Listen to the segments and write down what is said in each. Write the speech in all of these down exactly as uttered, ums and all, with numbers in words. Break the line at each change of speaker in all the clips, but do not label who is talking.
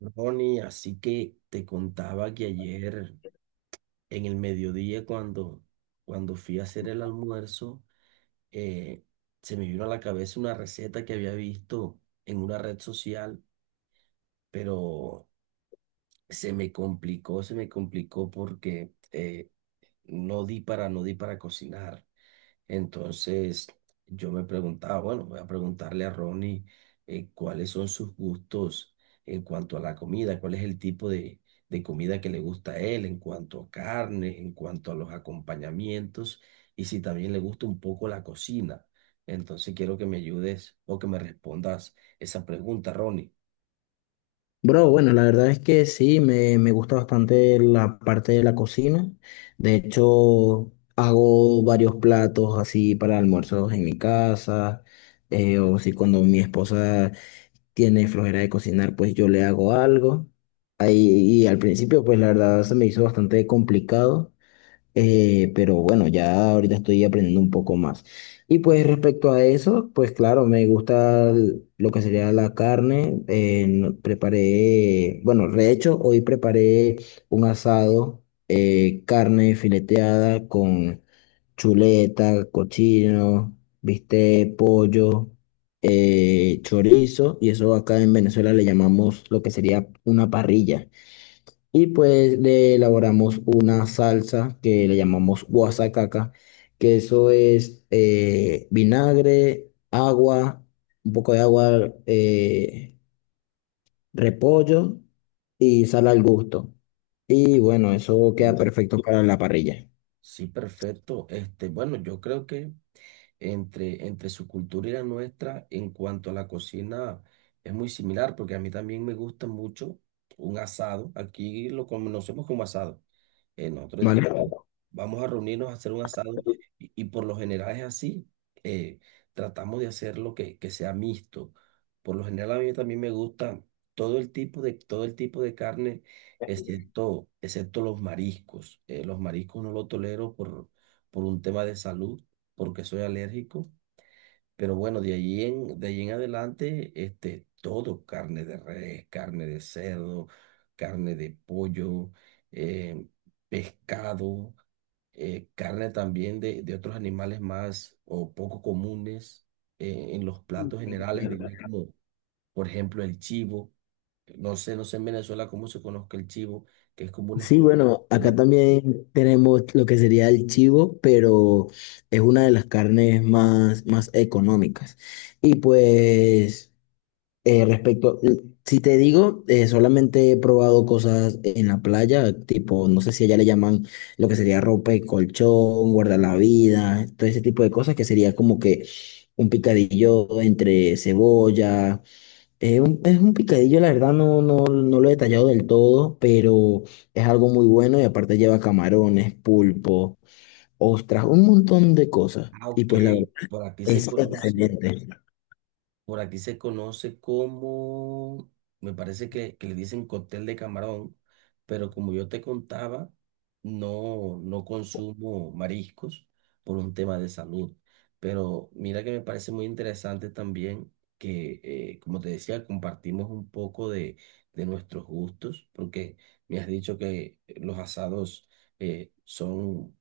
Ronnie, así que te contaba que ayer en el mediodía cuando, cuando fui a hacer el almuerzo, eh, se me vino a la cabeza una receta que había visto en una red social, pero se me complicó, se me complicó porque eh, no di para, no di para cocinar. Entonces yo me preguntaba, bueno, voy a preguntarle a Ronnie, eh, cuáles son sus gustos en cuanto a la comida, cuál es el tipo de, de comida que le gusta a él en cuanto a carne, en cuanto a los acompañamientos y si también le gusta un poco la cocina. Entonces quiero que me ayudes o que me respondas esa pregunta, Ronnie.
Bro, bueno, la verdad es que sí, me, me gusta bastante la parte de la cocina. De hecho, hago varios platos así para almuerzos en mi casa, eh, o si cuando mi esposa tiene flojera de cocinar, pues yo le hago algo. Ahí, y al principio, pues la verdad se me hizo bastante complicado. Eh, pero bueno, ya ahorita estoy aprendiendo un poco más. Y pues respecto a eso, pues claro, me gusta l- lo que sería la carne. Eh, no- preparé, bueno, de hecho, hoy preparé un asado, eh, carne fileteada con chuleta, cochino, bistec, pollo, eh, chorizo. Y eso acá en Venezuela le llamamos lo que sería una parrilla. Y pues le elaboramos una salsa que le llamamos guasacaca, que eso es eh, vinagre, agua, un poco de agua, eh, repollo y sal al gusto. Y bueno, eso queda
Perfecto.
perfecto para la parrilla,
Sí, perfecto. Este, bueno, yo creo que entre, entre su cultura y la nuestra en cuanto a la cocina es muy similar, porque a mí también me gusta mucho un asado. Aquí lo conocemos como asado. Eh, nosotros
¿vale?
dijimos, vamos a reunirnos a hacer un asado y, y por lo general es así. eh, Tratamos de hacerlo que, que sea mixto. Por lo general a mí también me gusta todo el tipo de, todo el tipo de carne, excepto, excepto los mariscos. Eh, los mariscos no los tolero por, por un tema de salud porque soy alérgico, pero bueno, de allí en, de allí en adelante, este, todo, carne de res, carne de cerdo, carne de pollo, eh, pescado, eh, carne también de, de otros animales más o poco comunes eh, en los platos generales, diría como por ejemplo el chivo. No sé, no sé en Venezuela cómo se conozca el chivo, que es como una
Sí,
especie
bueno, acá
de...
también tenemos lo que sería el chivo, pero es una de las carnes más, más económicas. Y pues... Eh, respecto, si te digo, eh, solamente he probado cosas en la playa, tipo, no sé si allá le llaman lo que sería ropa y colchón, guardar la vida, todo ese tipo de cosas que sería como que un picadillo entre cebolla. Eh, un- es un picadillo, la verdad no, no, no lo he detallado del todo, pero es algo muy bueno y aparte lleva camarones, pulpo, ostras, un montón de cosas.
Ah,
Y
ok,
pues la verdad
por aquí se
es
conoce.
excelente.
Por aquí se conoce como, me parece que, que le dicen cóctel de camarón, pero como yo te contaba, no, no consumo mariscos por un tema de salud. Pero mira que me parece muy interesante también que, eh, como te decía, compartimos un poco de, de nuestros gustos, porque me has dicho que los asados eh, son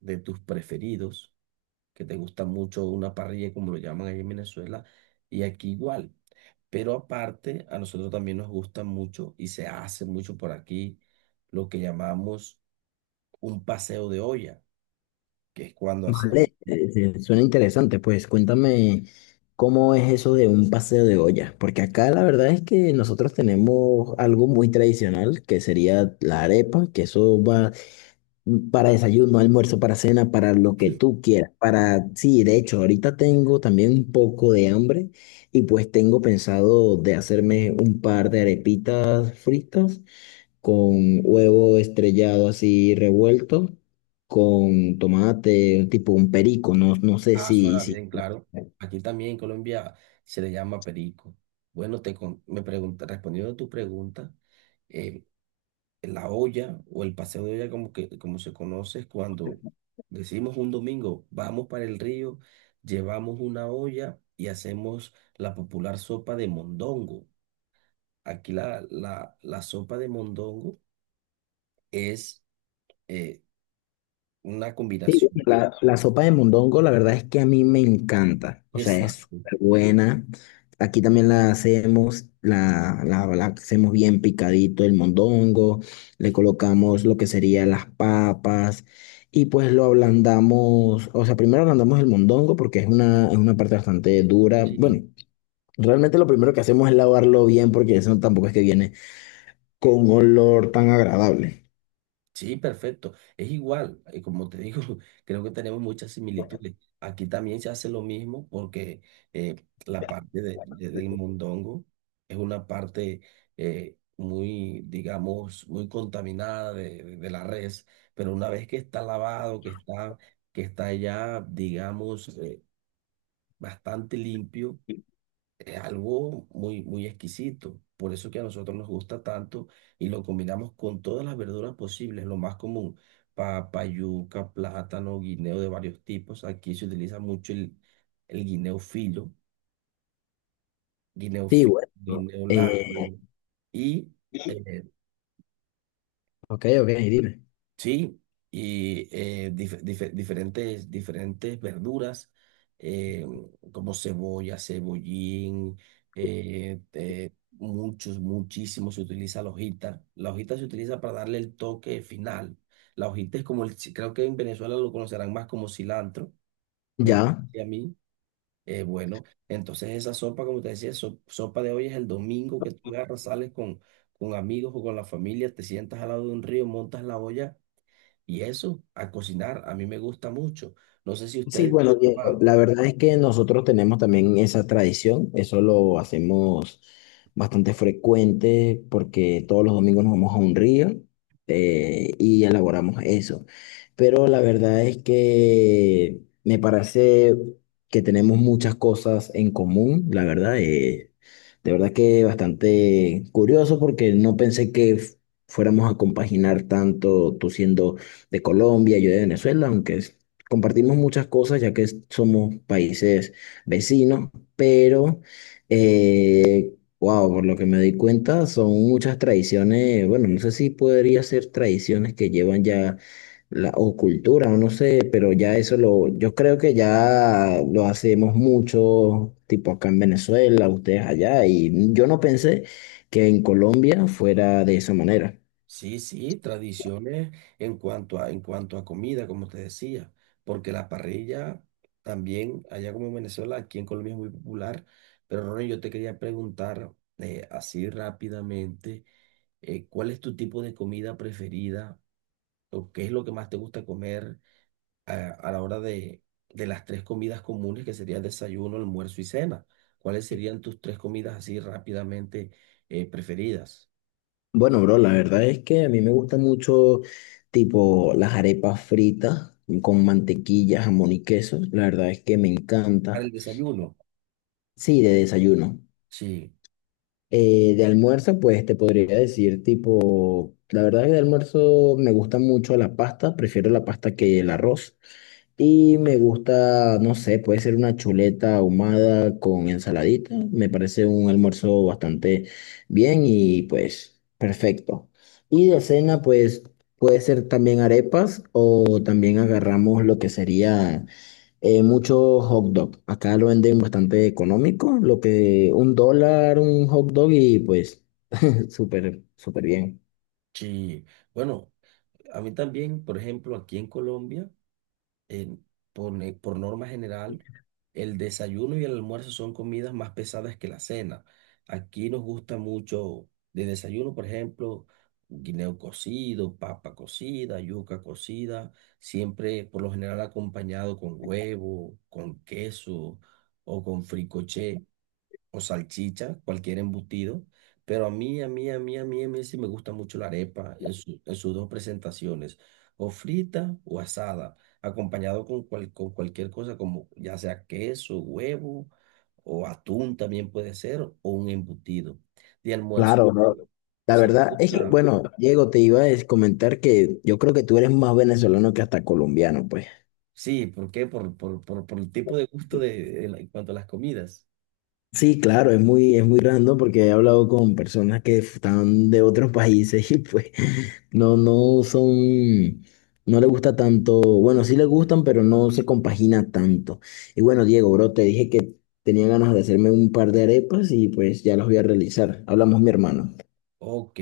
de tus preferidos, que te gusta mucho una parrilla, como lo llaman ahí en Venezuela, y aquí igual. Pero aparte, a nosotros también nos gusta mucho y se hace mucho por aquí lo que llamamos un paseo de olla, que es cuando hacemos,
Vale, eh, eh, suena interesante, pues cuéntame cómo es eso de un paseo de olla, porque acá la verdad es que nosotros tenemos algo muy tradicional que sería la arepa, que eso va para desayuno, almuerzo, para cena, para lo que tú quieras, para, sí, de hecho, ahorita tengo también un poco de hambre y pues tengo pensado de hacerme un par de arepitas fritas con huevo estrellado así revuelto, con tomate, tipo un perico, no, no sé
ah,
si,
suena
si...
bien, claro. Aquí también en Colombia se le llama perico. Bueno, te con- me pregunta, respondiendo a tu pregunta, eh, la olla o el paseo de olla como que como se conoce es cuando decimos un domingo, vamos para el río, llevamos una olla y hacemos la popular sopa de mondongo. Aquí la, la, la sopa de mondongo es, eh, una
Sí, bueno,
combinación.
la, la sopa de mondongo, la verdad es que a mí me encanta, o sea, es
Exacto.
súper buena. Aquí también la hacemos, la, la, la hacemos bien picadito el mondongo, le colocamos lo que serían las papas y pues lo ablandamos, o sea, primero ablandamos el mondongo porque es una, es una parte bastante dura,
Sí,
bueno, realmente lo primero que hacemos es lavarlo bien porque eso tampoco es que viene con olor tan agradable.
sí, perfecto. Es igual, eh, como te digo, creo que tenemos muchas similitudes. Aquí también se hace lo mismo porque eh, la parte de- de- del mondongo es una parte eh, muy, digamos, muy contaminada de, de- de la res, pero una vez que está lavado, que está, que está ya, digamos, eh, bastante limpio, es algo muy, muy exquisito. Por eso que a nosotros nos gusta tanto y lo combinamos con todas las verduras posibles, lo más común, papa, yuca, plátano, guineo de varios tipos. Aquí se utiliza mucho el, el guineo filo, guineo
Sí,
filo,
bueno. ¿No?
guineo
Eh,
largo y eh,
ok, ok, dime.
sí, y eh, dif- dife- diferentes, diferentes verduras, eh, como cebolla, cebollín, eh, eh, muchos, muchísimos, se utiliza la hojita. La hojita se utiliza para darle el toque final. La hojita es como el, ci- creo que en Venezuela lo conocerán más como cilantro, me
Ya.
parece a mí. Eh, bueno, entonces esa sopa, como te decía, so- sopa de hoy es el domingo, que tú agarras, sales con, con amigos o con la familia, te sientas al lado de un río, montas la olla y eso, a cocinar, a mí me gusta mucho. No sé si
Sí,
ustedes...
bueno, Diego,
Ah,
la verdad es que nosotros tenemos también esa tradición, eso lo hacemos bastante frecuente porque todos los domingos nos vamos a un río, eh, y elaboramos eso. Pero la verdad es que me parece que tenemos muchas cosas en común, la verdad, eh, de verdad que bastante curioso porque no pensé que f- fuéramos a compaginar tanto tú siendo de Colombia, yo de Venezuela, aunque compartimos muchas cosas ya que somos países vecinos, pero, eh, wow, por lo que me di cuenta, son muchas tradiciones, bueno, no sé si podría ser tradiciones que llevan ya, la, o cultura, no sé, pero ya eso lo, yo creo que ya lo hacemos mucho, tipo acá en Venezuela, ustedes allá, y yo no pensé que en Colombia fuera de esa manera.
sí, sí, tradiciones en cuanto a, en cuanto a comida, como te decía, porque la parrilla también, allá como en Venezuela, aquí en Colombia es muy popular. Pero Ronnie, yo te quería preguntar, eh, así rápidamente, eh, ¿cuál es tu tipo de comida preferida? ¿O qué es lo que más te gusta comer a, a la hora de, de las tres comidas comunes que serían desayuno, almuerzo y cena? ¿Cuáles serían tus tres comidas así rápidamente, eh, preferidas?
Bueno, bro, la verdad es que a mí me gusta mucho, tipo, las arepas fritas con mantequilla, jamón y queso. La verdad es que me
Para
encanta.
el desayuno.
Sí, de desayuno.
Sí,
Eh, de almuerzo, pues te podría decir, tipo, la verdad es que de almuerzo me gusta mucho la pasta, prefiero la pasta que el arroz. Y me gusta, no sé, puede ser una chuleta ahumada con ensaladita. Me parece un almuerzo bastante bien y pues perfecto. Y de cena, pues puede ser también arepas o también agarramos lo que sería eh, mucho hot dog. Acá lo venden bastante económico, lo que un dólar, un hot dog y pues súper, súper bien.
sí. Bueno, a mí también, por ejemplo, aquí en Colombia. eh, por, ne- por norma general, el desayuno y el almuerzo son comidas más pesadas que la cena. Aquí nos gusta mucho de desayuno, por ejemplo, guineo cocido, papa cocida, yuca cocida, siempre por lo general acompañado con huevo, con queso o con fricoché o salchicha, cualquier embutido, pero a mí, a mí, a mí, a mí, a mí sí me gusta mucho la arepa en su- en sus dos presentaciones, o frita o asada, acompañado con, cual- con cualquier cosa como ya sea queso, huevo o atún también puede ser, o un embutido. De almuerzo,
Claro, bro. La
sí
verdad
me
es que,
gusta.
bueno, Diego, te iba a es- comentar que yo creo que tú eres más venezolano que hasta colombiano, pues.
Sí, ¿por qué? Por, por, por, por el tipo de gusto de, en la- en cuanto a las comidas.
Sí, claro, es muy, es muy random porque he hablado con personas que están de otros países y pues no, no son, no les gusta tanto, bueno, sí les gustan, pero no se compagina tanto. Y bueno, Diego, bro, te dije que tenía ganas de hacerme un par de arepas y pues ya las voy a realizar. Hablamos, mi hermano.
Ok.